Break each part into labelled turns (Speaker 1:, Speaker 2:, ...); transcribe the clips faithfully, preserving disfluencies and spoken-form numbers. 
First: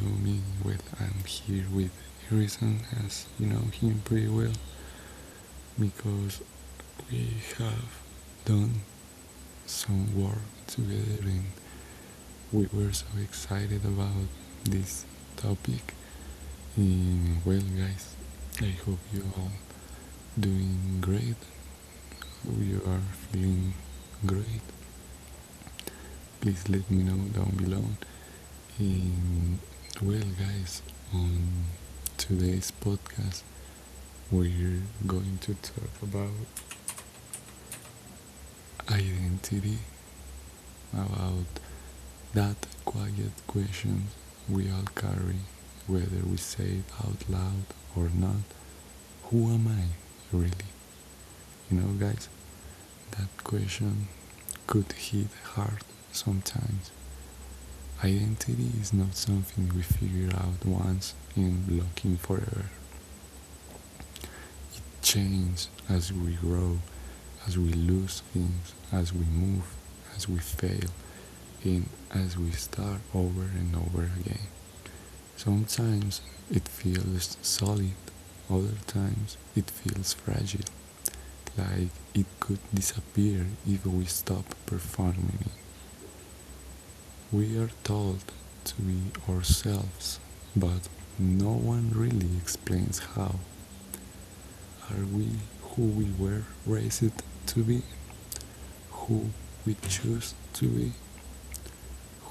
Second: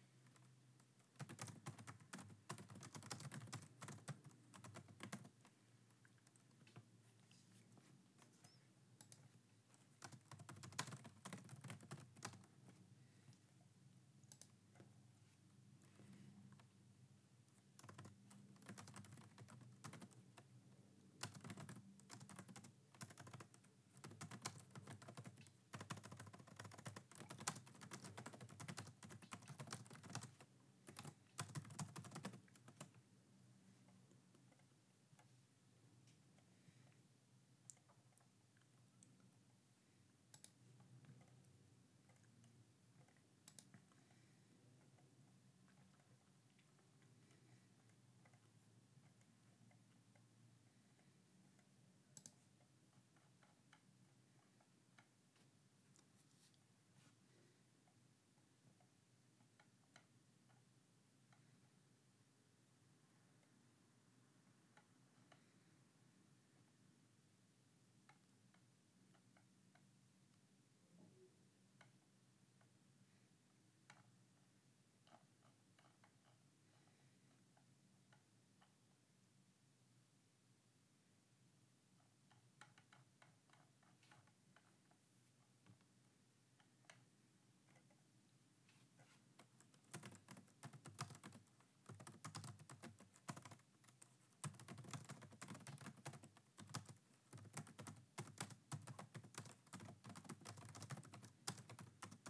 Speaker 1: know me, well, I'm here with Harrison, as you know him pretty well, because we have done some work together and we were so excited about this topic. And well, guys, I hope you all doing great. You are feeling great. Please let me know down below. And well, guys, on today's podcast, we're going to talk about identity, about that quiet question we all carry, whether we say it out loud or not. Who am I really? You know, guys, that question could hit hard sometimes. Identity is not something we figure out once and lock in forever. It changes as we grow, as we lose things, as we move, as we fail, and as we start over and over again. Sometimes it feels solid, other times it feels fragile, like it could disappear if we stop performing it. We are told to be ourselves, but no one really explains how. Are we who we were raised to be? Who we choose to be?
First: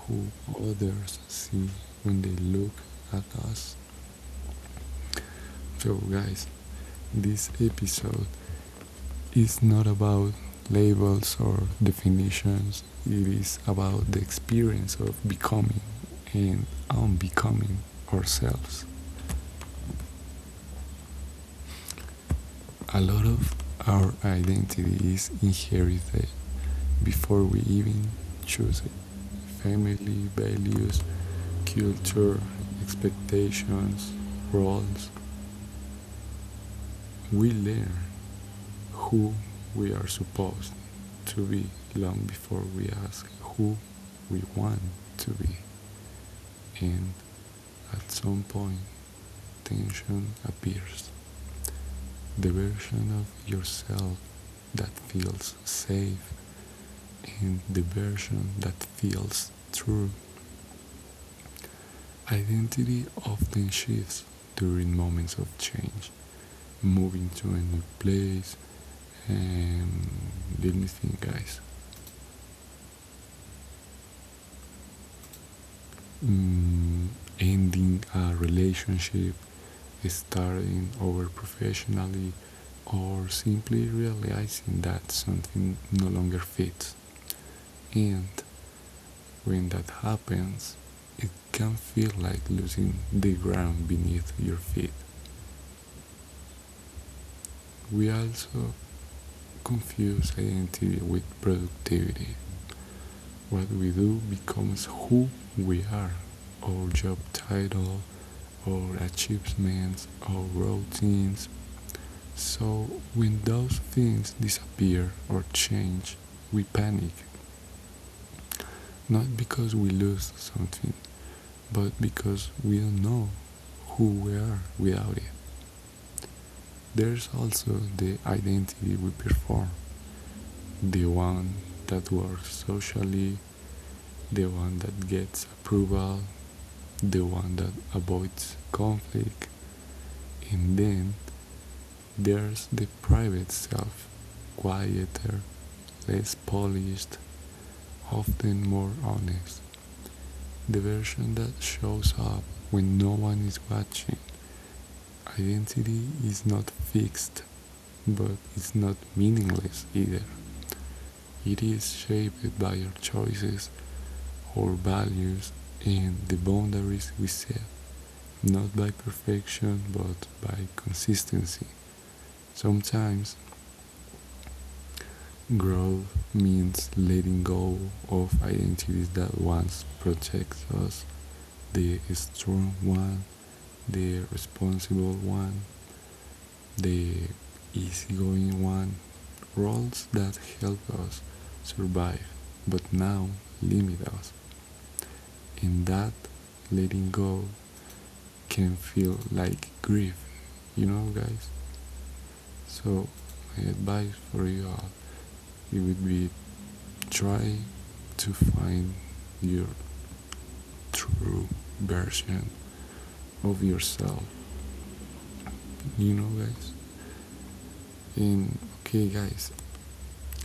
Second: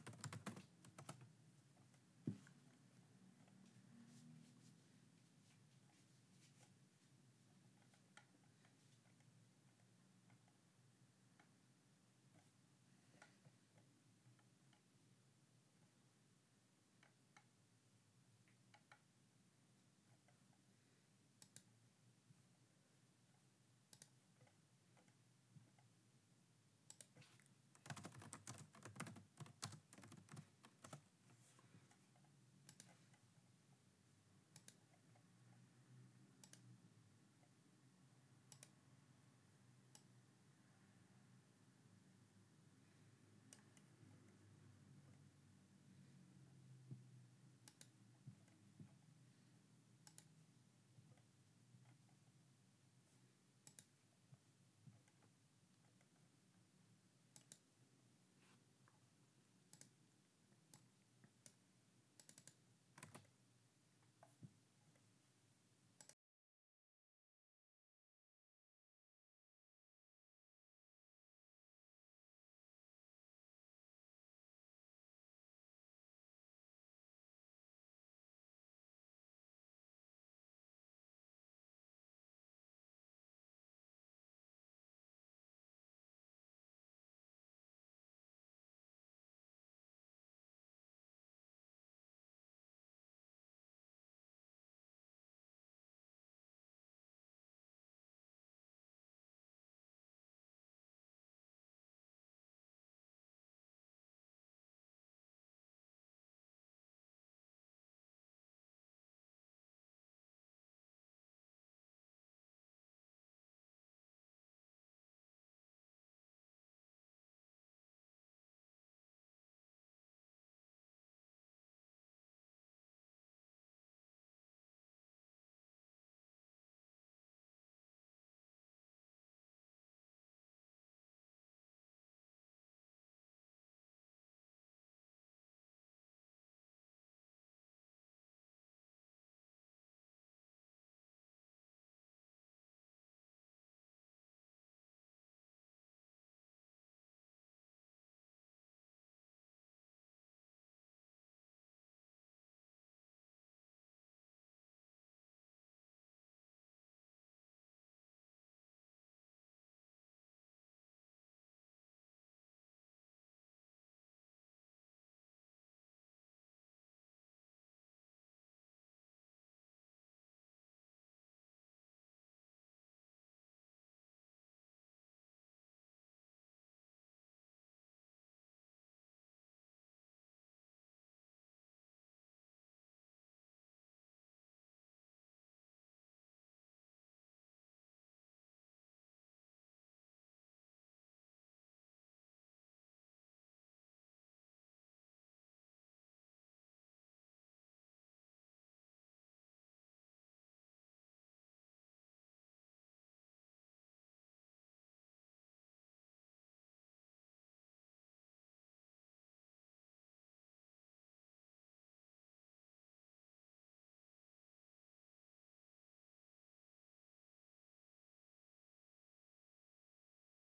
Speaker 1: Who others see when they look at us? So, guys, this episode, it's not about labels or definitions, it is about the experience of becoming and unbecoming ourselves. A lot of our identity is inherited before we even choose it. Family, values, culture, expectations, roles, we learn who we are supposed to be long before we ask who we want to be. And at some point, tension appears. The version of yourself that feels safe and the version that feels true. Identity often shifts during moments of change, moving to a new place, and let me think, guys. Mm, Ending a relationship, starting over professionally, or simply realizing that something no longer fits. And when that happens, it can feel like losing the ground beneath your feet. We also confuse identity with productivity. What we do becomes who we are, our job title, our achievements, our routines. So when those things disappear or change, we panic, not because we lose something, but because we don't know who we are without it. There's also the identity we perform, the one that works socially, the one that gets approval, the one that avoids conflict, and then there's the private self, quieter, less polished, often more honest, the version that shows up when no one is watching. Identity is not fixed, but it's not meaningless either. It is shaped by our choices, our values, and the boundaries we set, not by perfection but by consistency. Sometimes growth means letting go of identities that once protect us, the strong one, the responsible one, the easygoing one, roles that help us survive but now limit us, and that letting go can feel like grief, you know, guys. So, my advice for you all, it would be try to find your true version of yourself, you know, guys. And okay, guys,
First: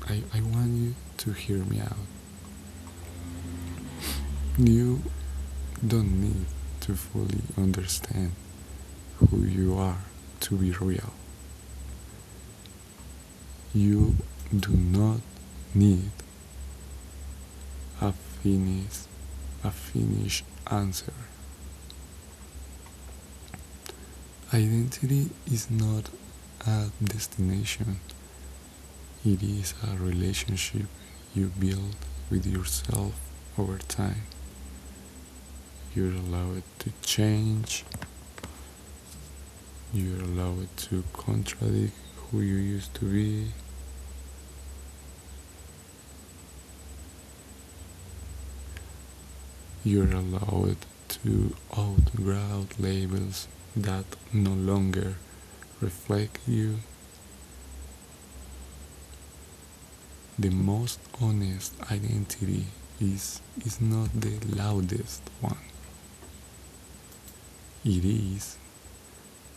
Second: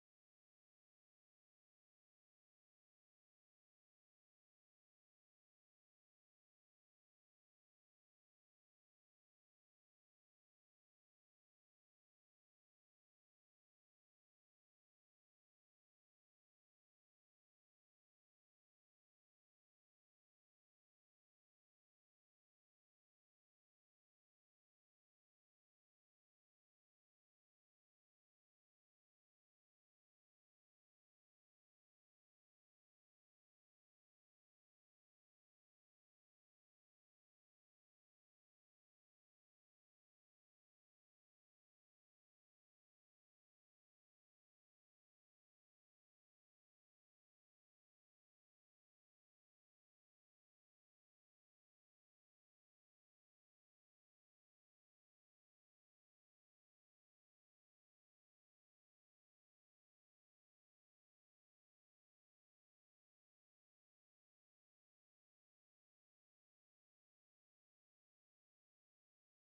Speaker 1: I, I want you to hear me out. You don't need to fully understand who you are to be real. You do not need a finished, a finished answer. Identity is not a destination. It is a relationship you build with yourself over time. You allow it to change, you allow it to contradict who you used to be, you allow it to outgrow labels that no longer reflect you. The most honest identity is, is not the loudest one, it is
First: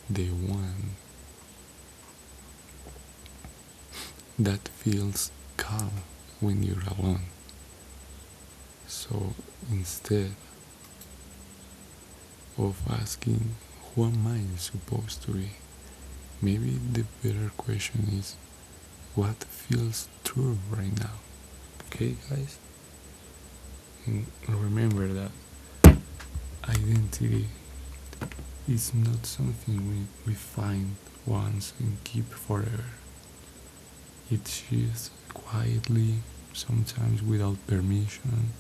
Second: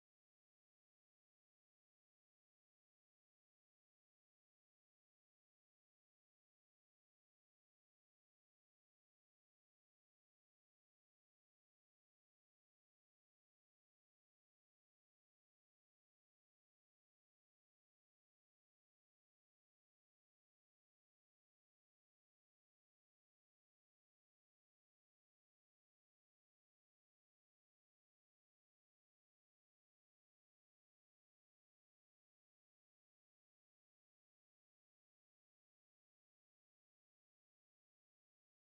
Speaker 1: the one that feels calm when you're alone. So instead of asking who am I supposed to be? Maybe the better question is what feels true right now? Okay, guys? And remember that identity is not something we, we find once and keep forever. It shifts quietly, sometimes without permission.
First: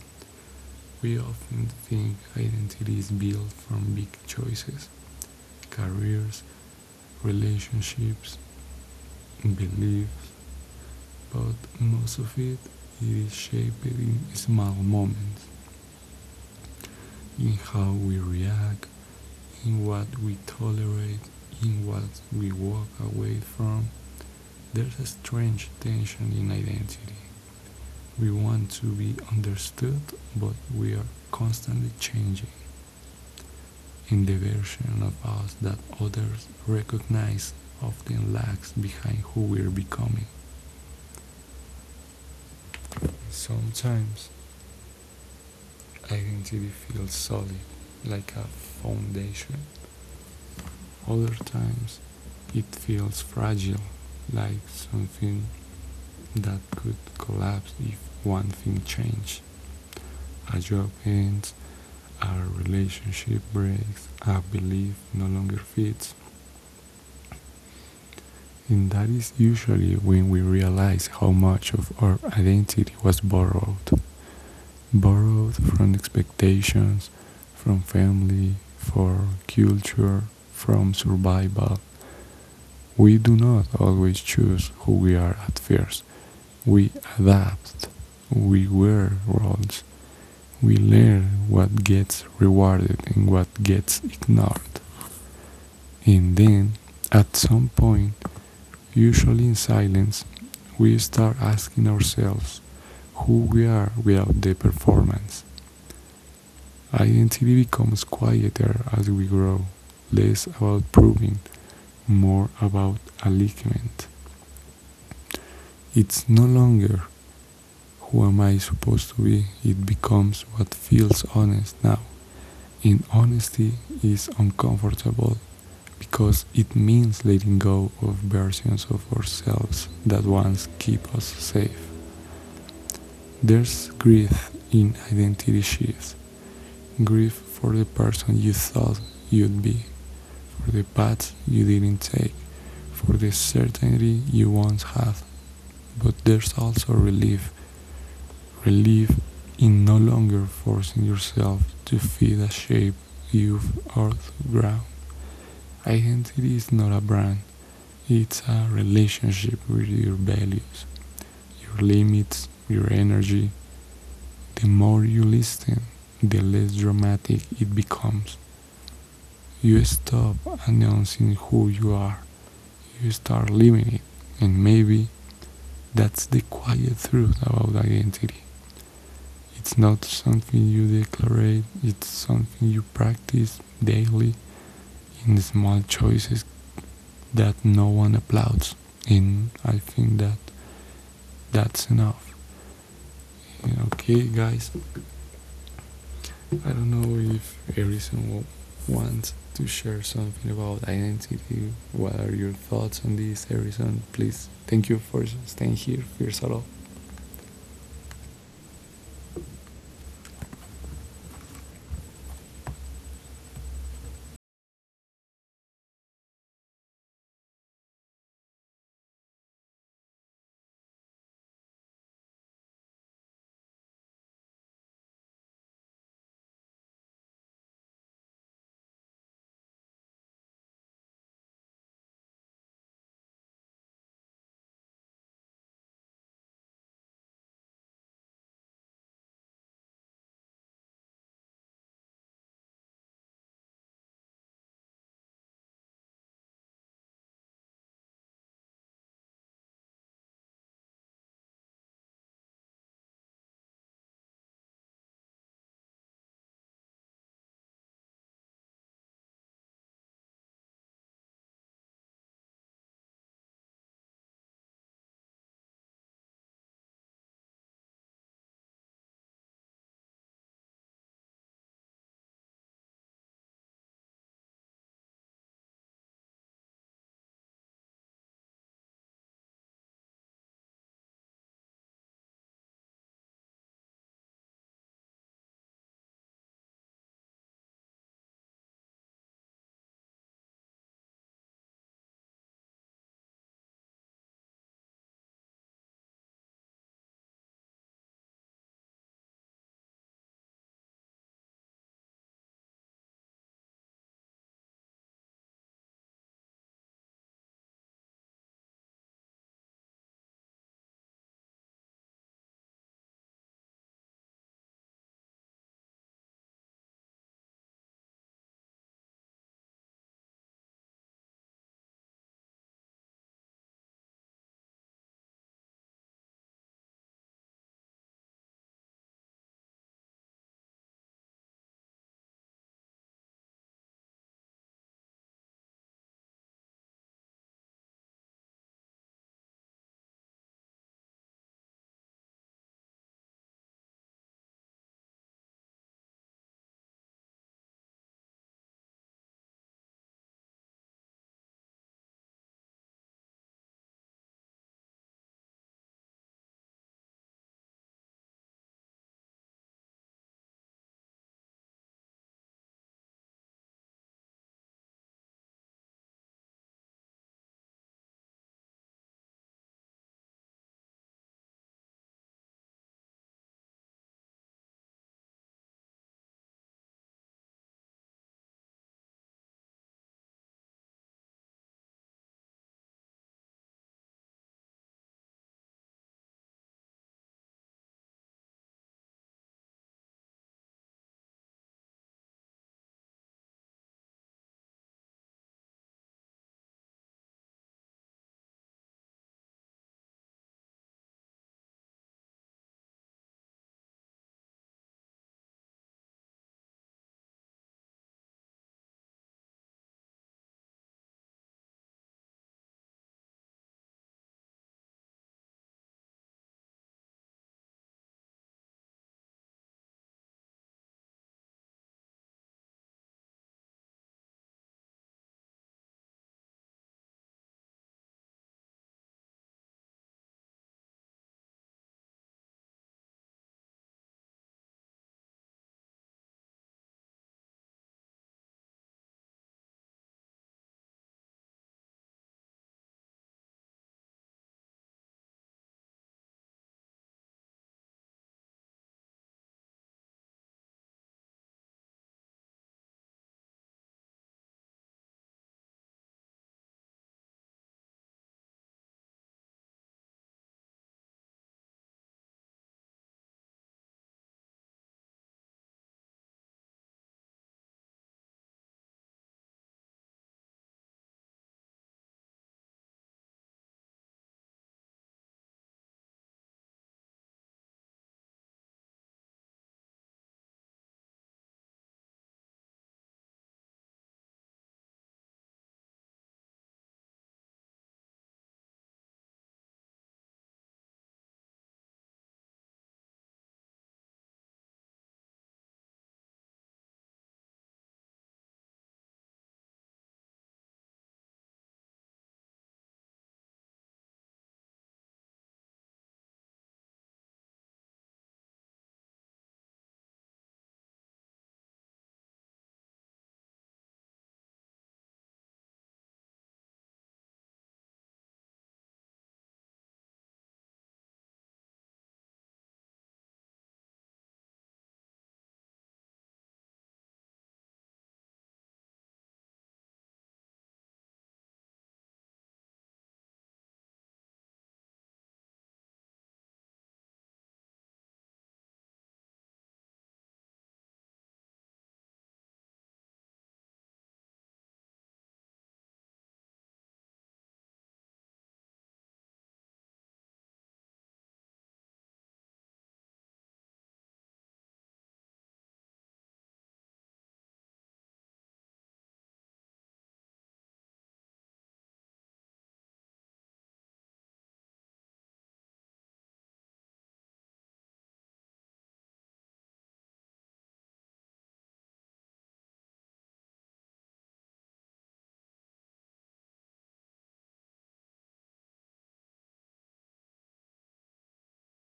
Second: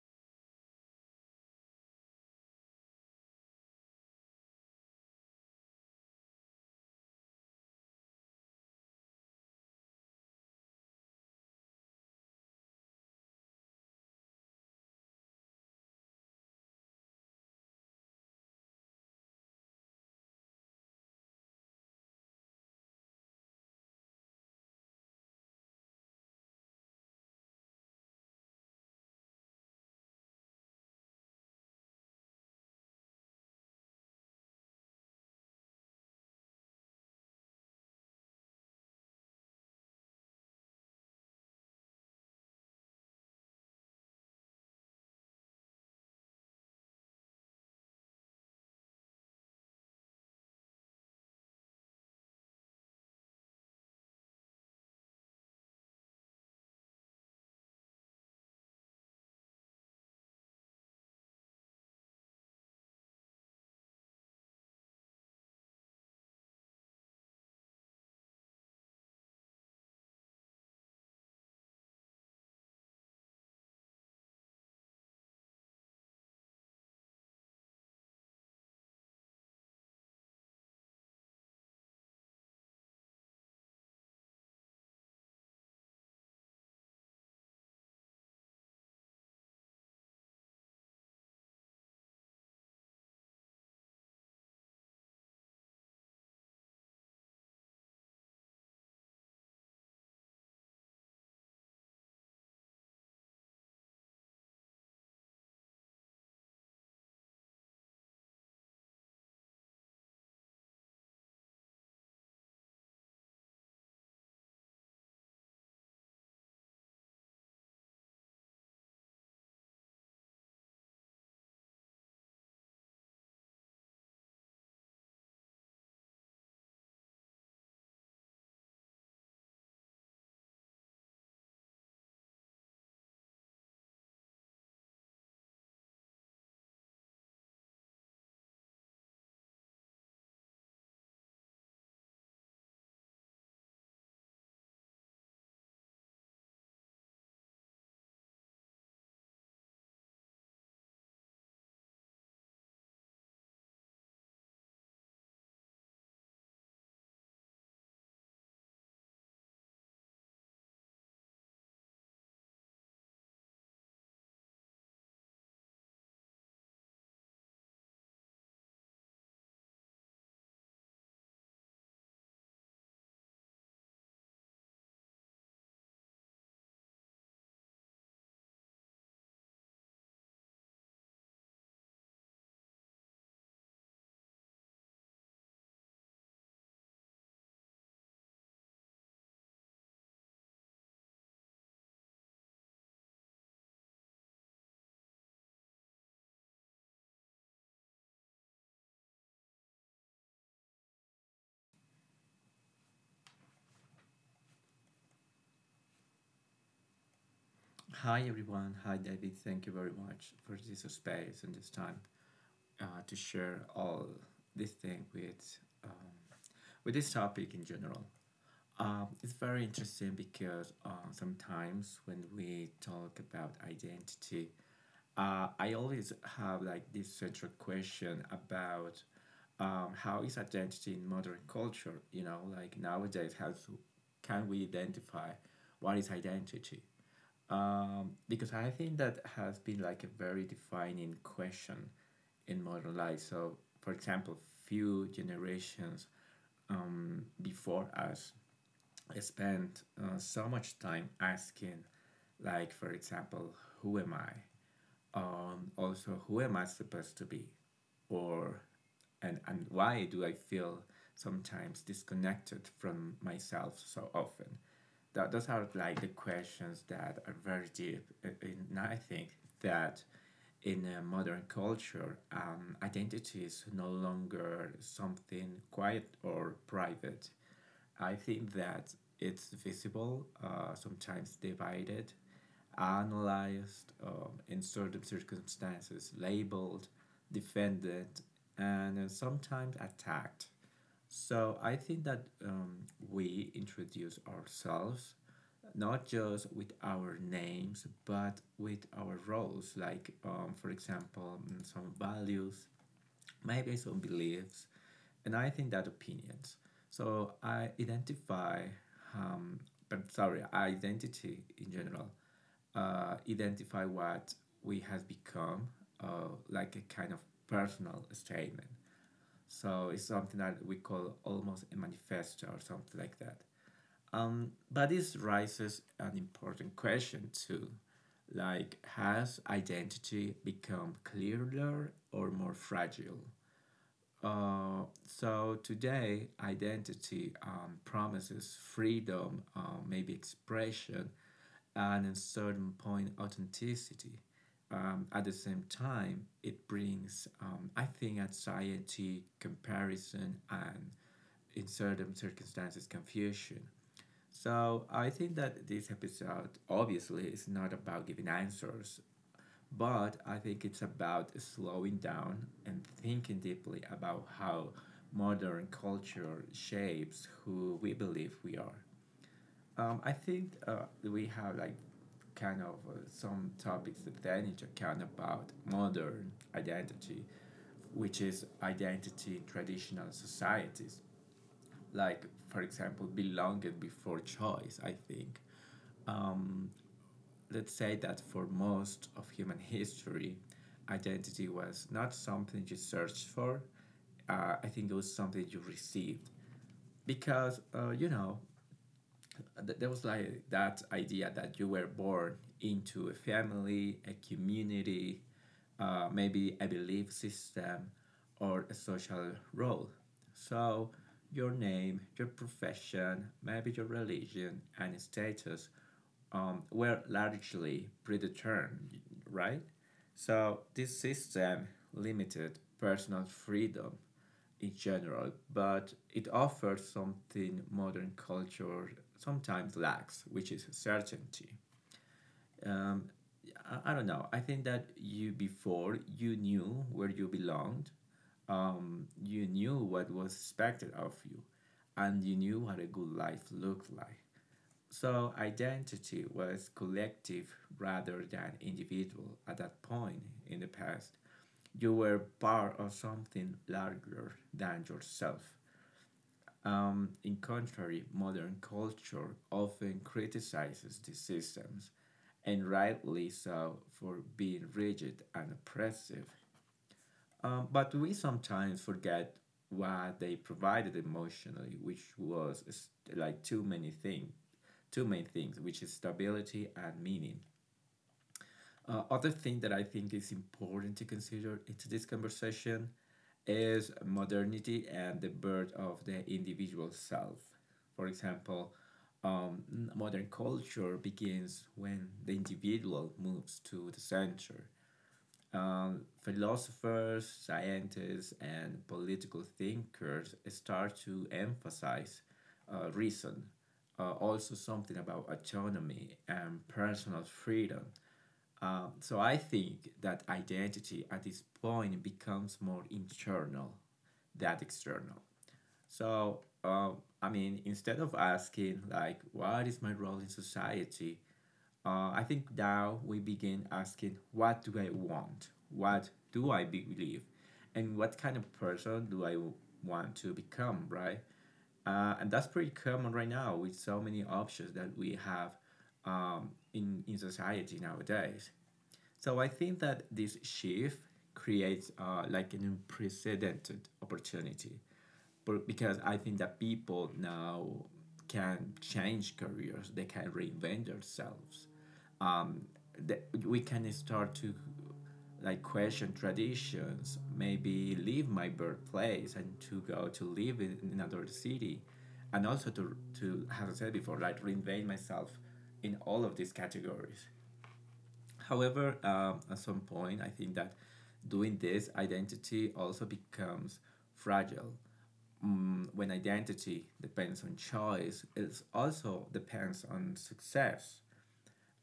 Speaker 1: We often think identity is built from big choices, careers, relationships, beliefs, but most of it is shaped in small moments, in how we react, in what we tolerate, in what we walk away from. There's a strange tension in identity. We want to be understood, but we are constantly changing. In the version of us that others recognize often lags behind who we're becoming. Sometimes identity feels solid, like a foundation. Other times it feels fragile, like something that could collapse if one thing changed. A job ends, a relationship breaks, a belief no longer fits, and that is usually when we realize how much of our identity was borrowed. Borrowed from expectations, from family, from culture, from survival. We do not always choose who we are at first. We adapt, we wear roles, we learn what gets rewarded and what gets ignored. And then, at some point, usually in silence, we start asking ourselves who we are without the performance. Identity becomes quieter as we grow, less about proving, more about alignment. It's no longer who am I supposed to be, it becomes what feels honest now. In honesty is uncomfortable because it means letting go of versions of ourselves that once keep us safe. There's grief in identity shifts. Grieve for the person you thought you'd be, for the path you didn't take, for the certainty you once had. But there's also relief, relief in no longer forcing yourself to fit a shape you've outgrown. Identity is not a brand, it's a relationship with your values, your limits, your energy. The more you listen, the less dramatic it becomes. You stop announcing who you are. You start living it. And maybe that's the quiet truth about identity. It's not something you declare, it's something you practice daily in small choices that no one applauds. And I think that that's enough. Okay, guys, I don't know if Harrison wants to share something about identity. What are your thoughts on this, Harrison? Please, thank you for staying here, first of all.
Speaker 2: Hi everyone. Hi David. Thank you very much for this space and this time uh, to share all this thing with um, with this topic in general. Um, it's very interesting because uh, sometimes when we talk about identity, uh, I always have like this central question about um, how is identity in modern culture? You know, like nowadays, how to, can we identify what is identity? Um, because I think that has been like a very defining question in modern life. So, for example, few generations before us spent uh, so much time asking, like, for example, who am I? Um, also, who am I supposed to be? Or, and, and why do I feel sometimes disconnected from myself so often? That those are like the questions that are very deep. And I think that in a modern culture, um, identity is no longer something quiet or private. I think that it's visible, uh, sometimes divided, analyzed um, in certain circumstances, labeled, defended, and uh, sometimes attacked. So I think that um, we introduce ourselves not just with our names but with our roles, like um, for example, mm, some values, maybe some beliefs, and I think that opinions. So I identify, um, but sorry, identity in general, uh, identify what we have become, uh, like a kind of personal statement. So it's something that we call almost a manifesto or something like that. Um, but this raises an important question too. Like, has identity become clearer or more fragile? Uh, so today, identity um, promises freedom, uh, maybe expression, and at a certain point, authenticity. Um, at the same time, it brings, um, I think, anxiety, comparison, and in certain circumstances, confusion. So I think that this episode obviously is not about giving answers but I think it's about slowing down and thinking deeply about how modern culture shapes who we believe we are. Um, I think uh, we have like kind of uh, some topics to take into account about modern identity, which is identity in traditional societies, like for example, belonging before choice. I think um, let's say that for most of human history, identity was not something you searched for. Uh, I think it was something you received because, uh, you know, th- there was like that idea that you were born into a family, a community, uh, maybe a belief system or a social role. So, your name, your profession, maybe your religion and status um, were largely predetermined, right? So this system limited personal freedom in general, but it offers something modern culture sometimes lacks, which is certainty. Um, I, I don't know. I think that you before you knew where you belonged. Um, you knew what was expected of you, and you knew what a good life looked like. So identity was collective rather than individual at that point in the past. You were part of something larger than yourself. Um, in contrary, modern culture often criticizes these systems, and rightly so, for being rigid and oppressive. Um, but we sometimes forget what they provided emotionally, which was like too many things, two main things, which is stability and meaning. Uh, other thing that I think is important to consider into this conversation is modernity and the birth of the individual self. For example, um, modern culture begins when the individual moves to the center um, philosophers, scientists, and political thinkers start to emphasize uh, reason, uh, also something about autonomy and personal freedom. Um, so I think that identity at this point becomes more internal than external. So um, I mean, instead of asking like, what is my role in society? uh, I think now we begin asking, what do I want? What do I believe? And what kind of person do I want to become, right? Uh, and that's pretty common right now with so many options that we have um, in, in society nowadays. So I think that this shift creates uh, like an unprecedented opportunity, but because I think that people now can change careers, they can reinvent themselves. Um, that we can start to like question traditions, maybe leave my birthplace and to go to live in another city, and also to to as I said before, like reinvent myself in all of these categories. However, um, at some point, I think that doing this, identity also becomes fragile. Mm, when identity depends on choice, it also depends on success.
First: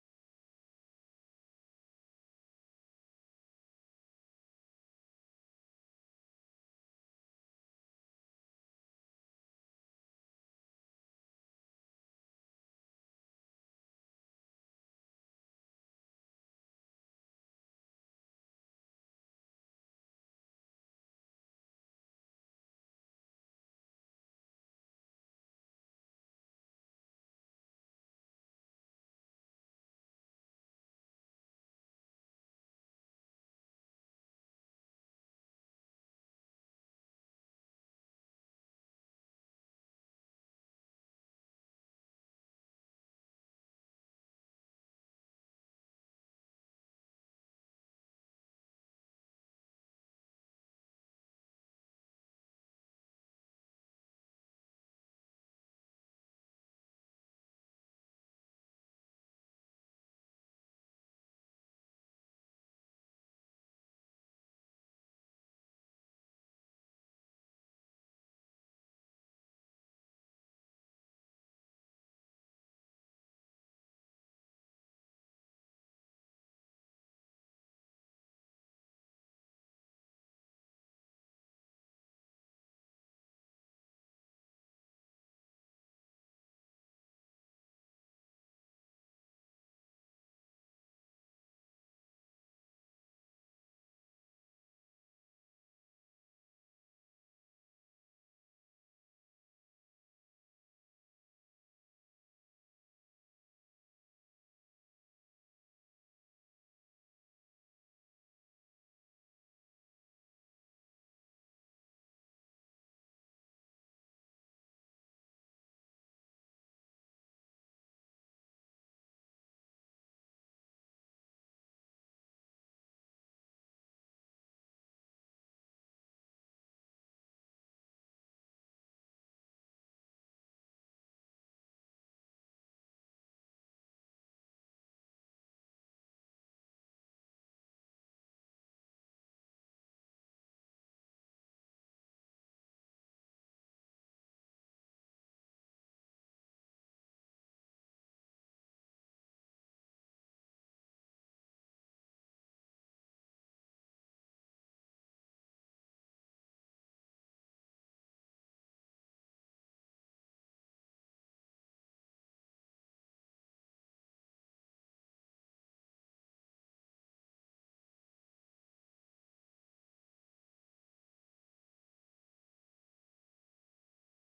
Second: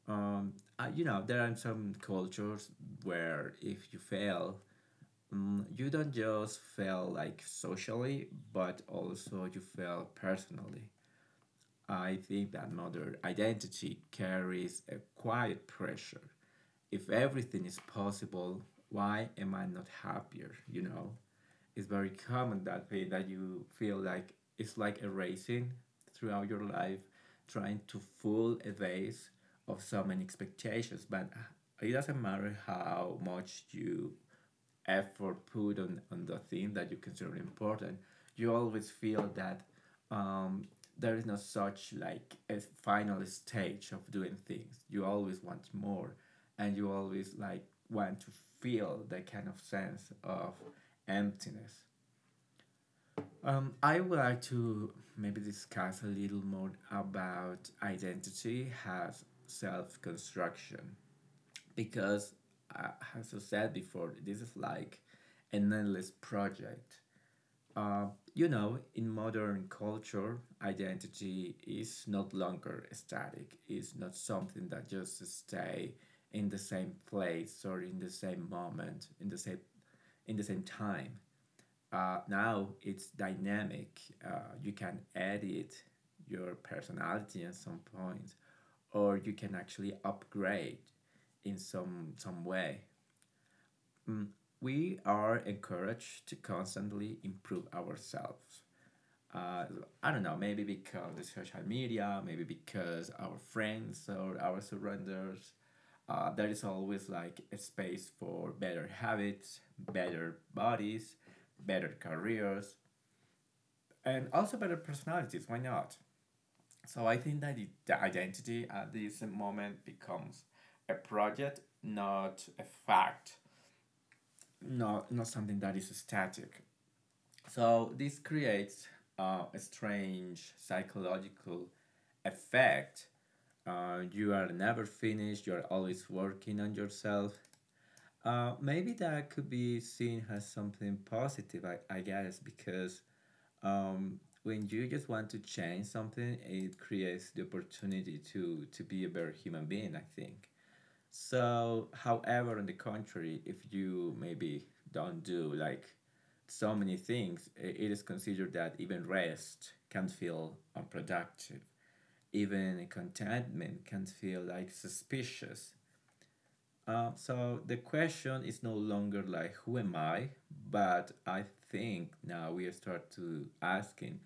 Speaker 2: Um, uh, you know, there are some cultures where if you fail, mm, you don't just fail like socially, but also you fail personally. I think that modern identity carries a quiet pressure if everything is possible, why am I not happier? You know, it's very common that way that you feel like it's like erasing throughout your life, trying to full evade of so many expectations. But it doesn't matter how much you effort put on, on the thing that you consider important, you always feel that um, there is no such like a final stage of doing things. You always want more, and you always like want to feel that kind of sense of emptiness. Um, I would like to maybe discuss a little more about identity as self construction because I as I said before, this is like an endless project. Uh, you know, in modern culture, identity is not longer static. It's not something that just stay in the same place or in the same moment, in the same in the same time. Uh, now it's dynamic. Uh, you can edit your personality at some point, or you can actually upgrade in some some way we are encouraged to constantly improve ourselves. Uh, I don't know, maybe because the social media, maybe because our friends or our surroundings, uh, there is always like a space for better habits, better bodies, better careers, and also better personalities. Why not? So I think that the the identity at this moment becomes a project, not a fact, not not something that is static. So this creates uh, a strange psychological effect. Uh, you are never finished. You are always working on yourself. Uh, maybe that could be seen as something positive. I, I guess because um, when you just want to change something, it creates the opportunity to to be a better human being, I think. So, however, on the contrary, if you maybe don't do like so many things, i- it is considered that even rest can feel unproductive. Even contentment can feel like suspicious. Uh, so the question is no longer like who am I, but I think now we start to asking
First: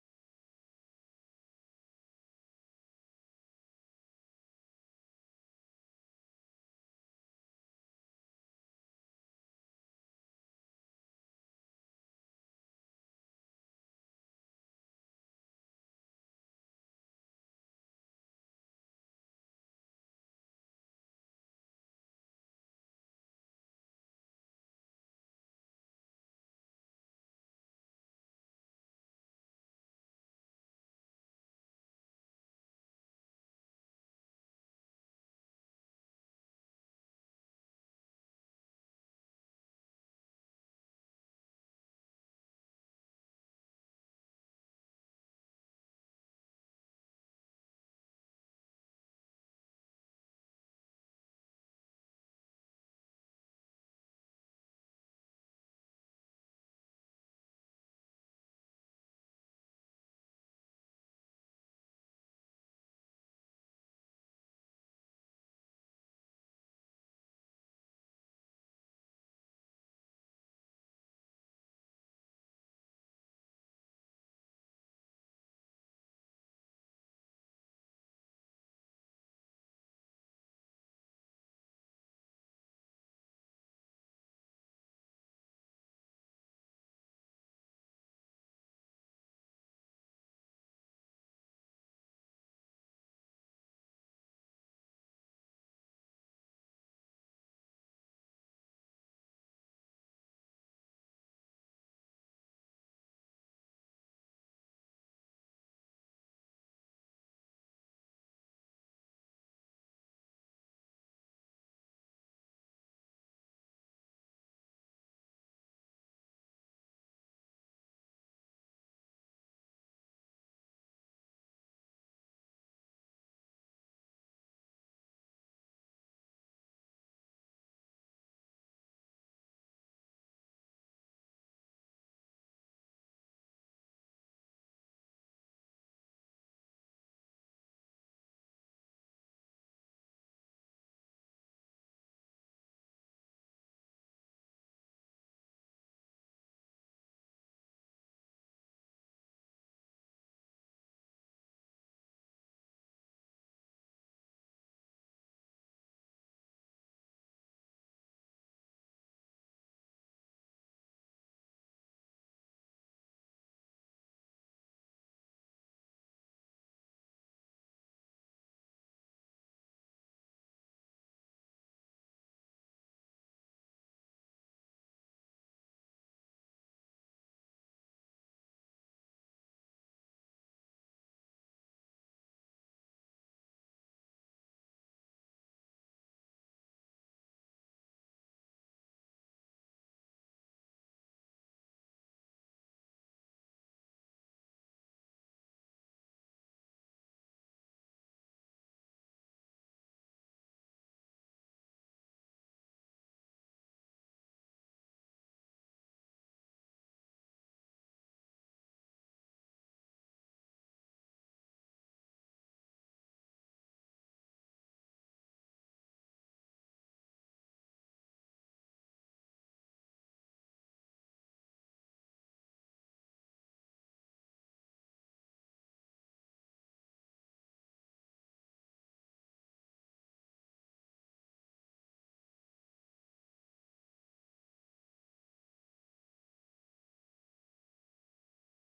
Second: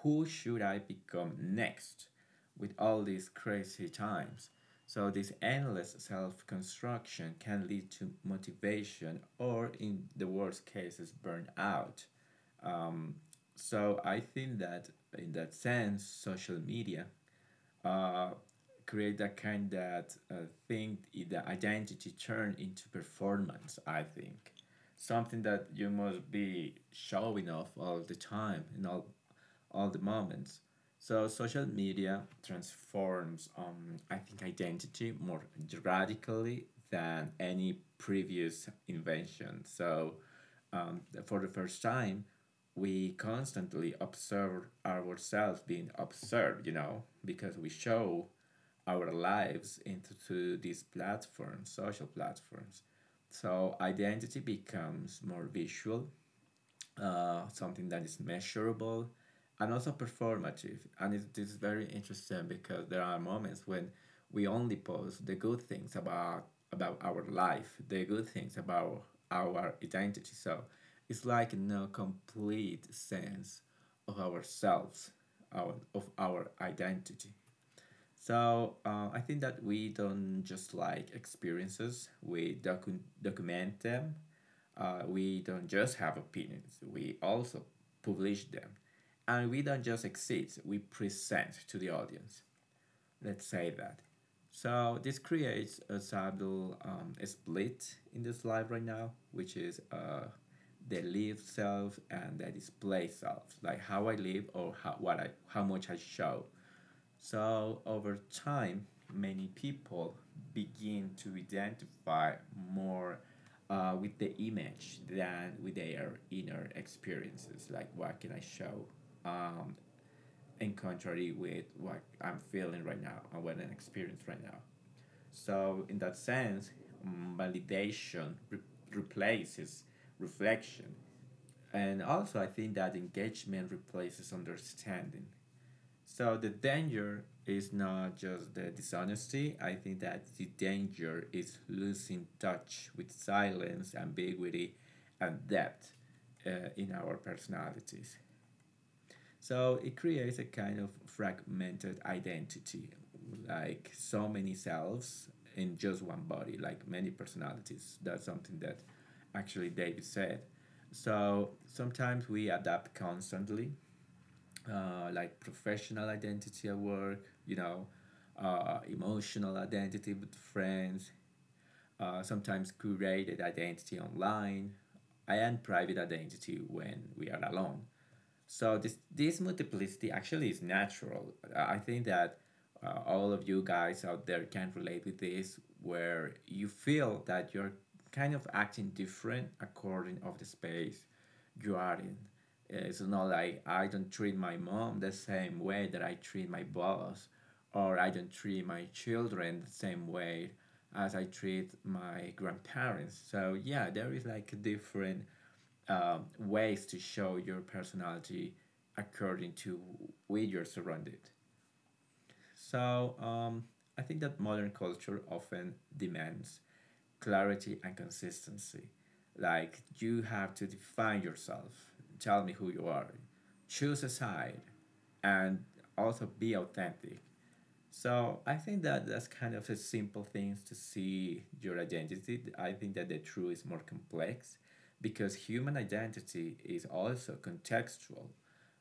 Speaker 2: who should I become next with all these crazy times. So this endless self-construction can lead to motivation or in the worst cases burnout. So I think that in that sense social media uh, create that kind that uh, thing the identity turned into performance, I think, something that you must be showing off all the time in all all the moments. So social media transforms um I think identity more radically than any previous invention. So um, for the first time we constantly observe ourselves being observed, you know, because we show our lives into to these platforms, social platforms. So identity becomes more visual, uh, something that is measurable, and also performative. And it is very interesting because there are moments when we only post the good things about about our life, the good things about our identity. So it's like no complete sense of ourselves, our, of our identity. So uh, I think that we don't just like experiences, we docu- document them. Uh, we don't just have opinions, we also publish them. And we don't just exist, we present to the audience. Let's say that. So this creates a subtle um, a split in this life right now, which is uh, the live self and the display self, like how I live or how, what I, how much I show. So over time, many people begin to identify more uh, with the image than with their inner experiences, like what can I show. Um, in contrary with what I'm feeling right now and what I'm experiencing right now. So in that sense, mm, validation re- replaces reflection. And also, I think that engagement replaces understanding. So the danger is not just the dishonesty. I think that the danger is losing touch with silence, ambiguity, and depth uh, in our personalities. So it creates a kind of fragmented identity, like so many selves in just one body, like many personalities. That's something that actually David said. So sometimes we adapt constantly, uh, like professional identity at work, you know, uh, emotional identity with friends, uh, sometimes curated identity online, and private identity when we are alone. So this this multiplicity actually is natural. I think that uh, all of you guys out there can relate with this, where you feel that you're kind of acting different according of the space you are in. Uh, It's not like I don't treat my mom the same way that I treat my boss, or I don't treat my children the same way as I treat my grandparents. So yeah, there is like a different um, ways to show your personality according to where you're surrounded. So um, I think that modern culture often demands clarity and consistency. Like you have to define yourself, tell me who you are, choose a side, and also be authentic. So I think that that's kind of a simple thing to see your identity. I think that the truth is more complex because human identity is also contextual.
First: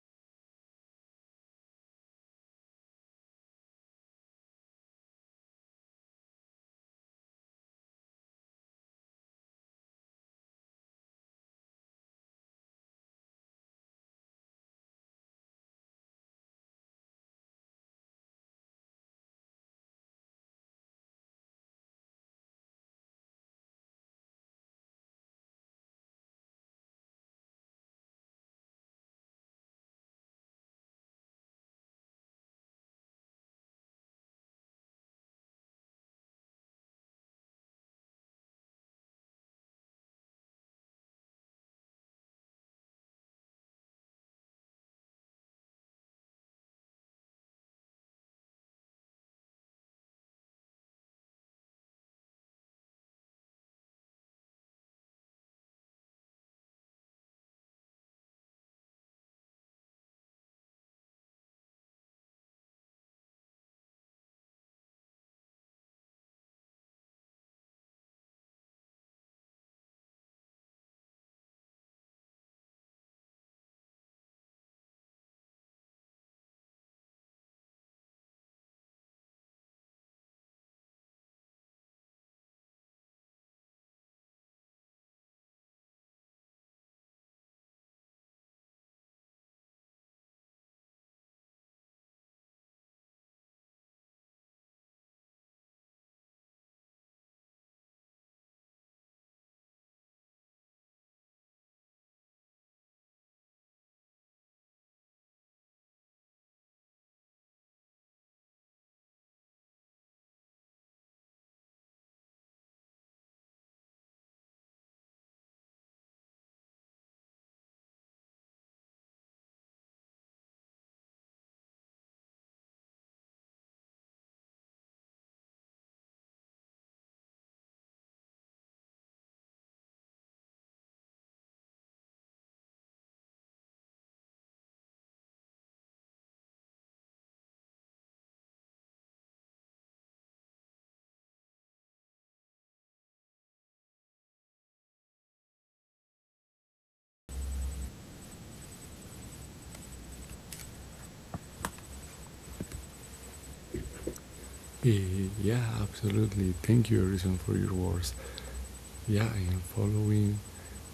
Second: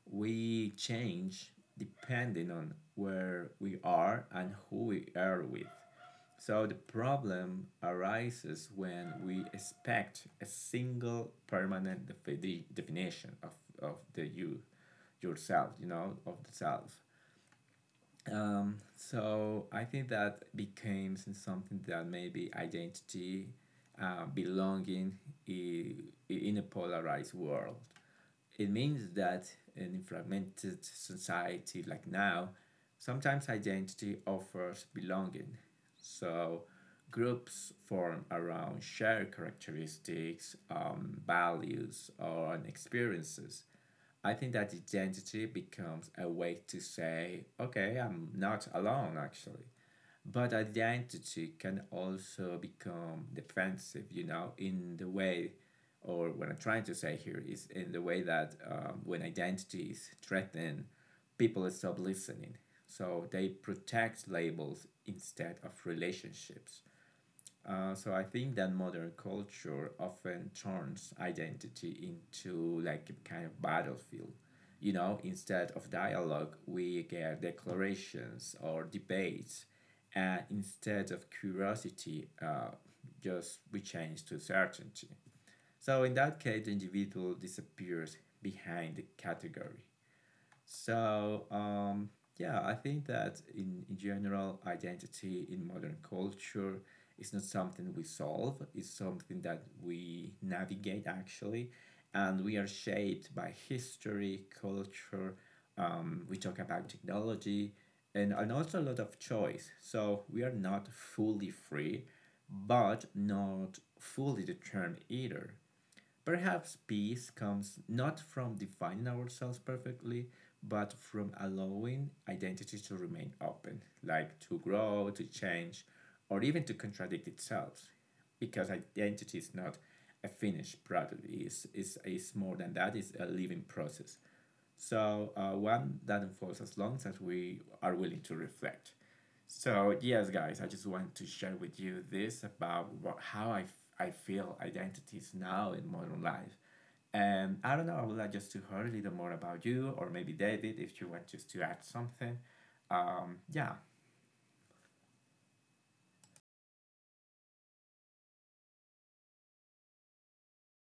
Speaker 2: We change depending on where we are and who we are with. So the problem arises when we expect a single permanent defi- definition of, of the you, yourself, you know, of the self. Um, so I think that became something that maybe identity, uh, belonging i- in a polarized world. It means that in a fragmented society like now, sometimes identity offers belonging. So groups form around shared characteristics, um, values, or experiences. I think that identity becomes a way to say, okay, I'm not alone actually. But identity can also become defensive, you know, in the way, or what I'm trying to say here is in the way that um, when identity is threatened, people stop listening. So they protect labels instead of relationships. Uh, so I think that modern culture often turns identity into like a kind of battlefield. You know, instead of dialogue, we get declarations or debates, and instead of curiosity, uh, just we change to certainty. So in that case, the individual disappears behind the category. So um, yeah, I think that in, in general, identity in modern culture is not something we solve. It's something that we navigate actually, and we are shaped by history, culture. Um, we talk about technology, and, and also a lot of choice. So we are not fully free, but not fully determined either. Perhaps peace comes not from defining ourselves perfectly, but from allowing identity to remain open, like to grow, to change, or even to contradict itself. Because identity is not a finished product, it's, it's, it's more than that, it's a living process. So uh, one doesn't falls as long as we are willing to reflect. So yes, guys, I just want to share with you this about what, how I, f- I feel identities now in modern life. And I don't know, I would like just to hear a little more about you or maybe David if you want just to add something. Um, yeah,
Speaker 1: Eh, Yeah, absolutely. Thank you, Harrison, for your words. Yeah, I am following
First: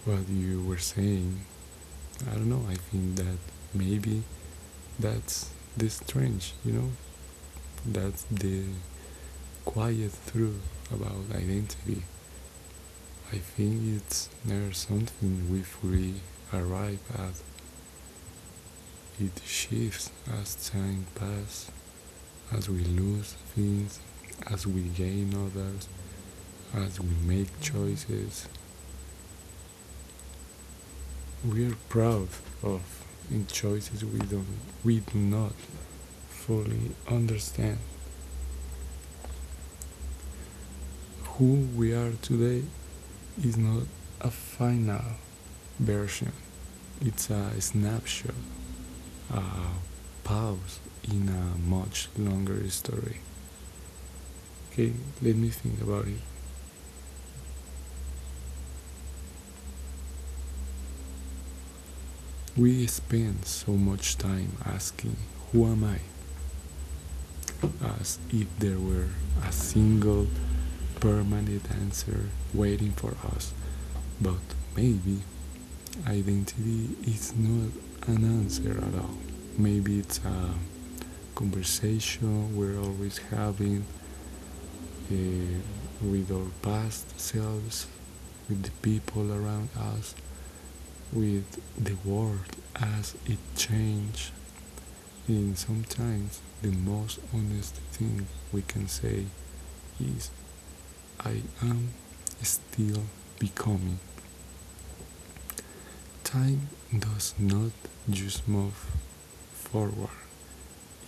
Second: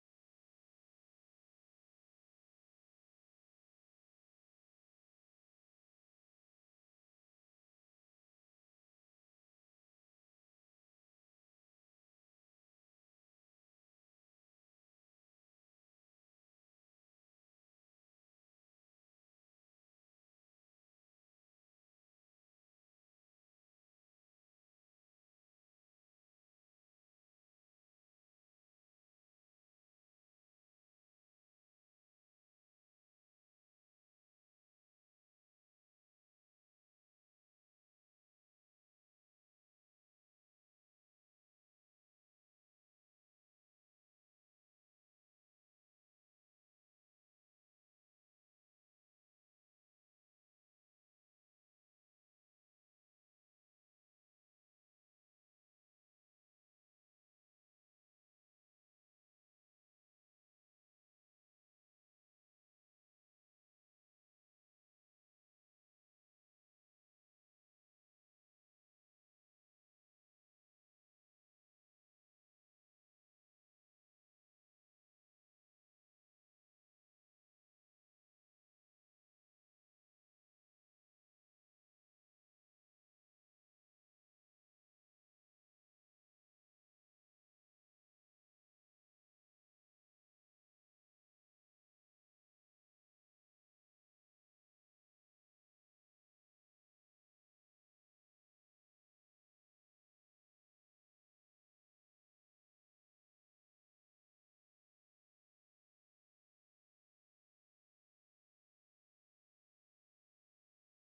Speaker 1: what you were saying. I don't know, I think that maybe that's the strange, you know? That's the quiet truth about identity. I think it's never something we fully arrive at. It shifts as time passes, as we lose things, as we gain others, as we make choices. We are proud of in choices we don't we do not fully understand. Who we are today is not a final version. It's a snapshot uh, pause in a much longer story. Okay, let me think about it. We spend so much time asking, who am I? As if there were a single permanent answer waiting for us. But maybe identity is not an answer at all. Maybe it's a conversation we're always having uh, with our past selves, with the people around us, with the world as it changes. And sometimes the most honest thing we can say is, I am still becoming. Time does not just move forward,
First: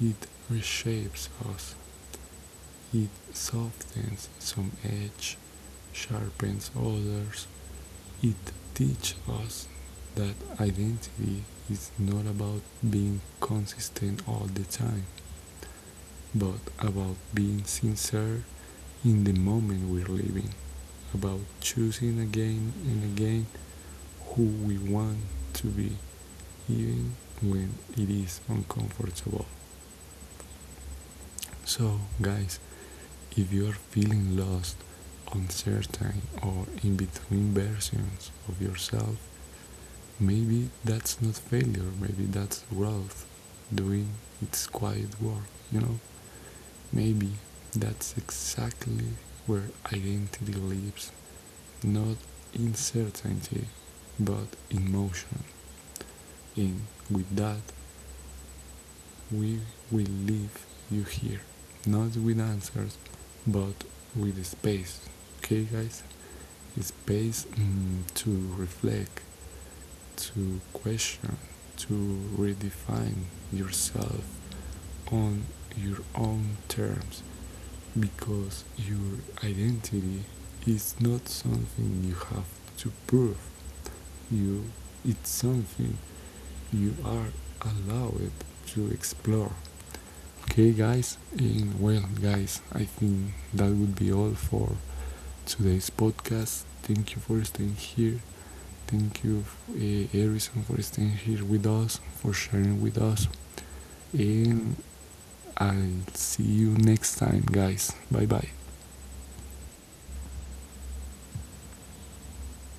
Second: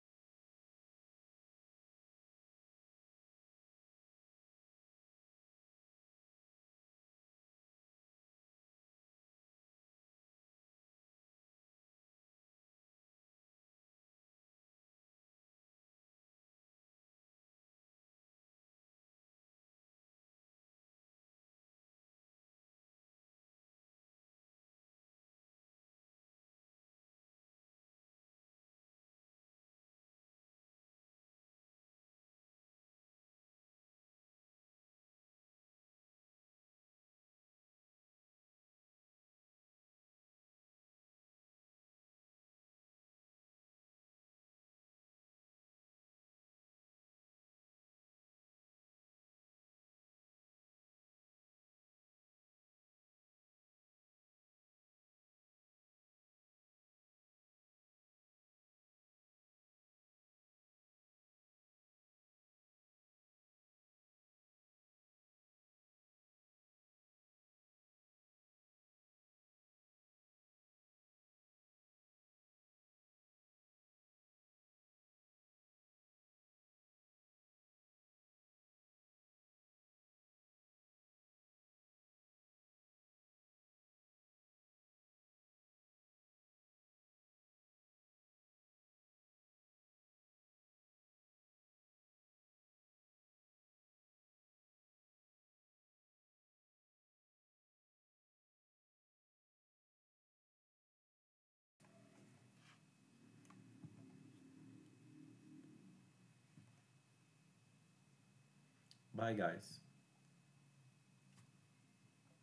Speaker 1: it reshapes us. It softens some edges, sharpens others. It teaches us that identity is not about being consistent all the time, but about being sincere in the moment we're living, about choosing again and again who we want to be, even when it is uncomfortable. So, guys, if you are feeling lost, uncertain, or in between versions of yourself, maybe that's not failure, maybe that's growth doing its quiet work, you know? Maybe that's exactly where identity lives, not in certainty, but in motion. And with that, we will leave you here. Not with answers, but with space. Okay, guys? Space mm, to reflect, to question, to redefine yourself on your own terms because your identity is not something you have to prove you, it's something you are allowed to explore. Okay, guys, and well, guys, I think that would be all for today's podcast. Thank you for staying here. Thank you, uh, Harrison, for staying here with us, for sharing with us, and I'll see you next time, guys. Bye bye.
Speaker 2: bye guys.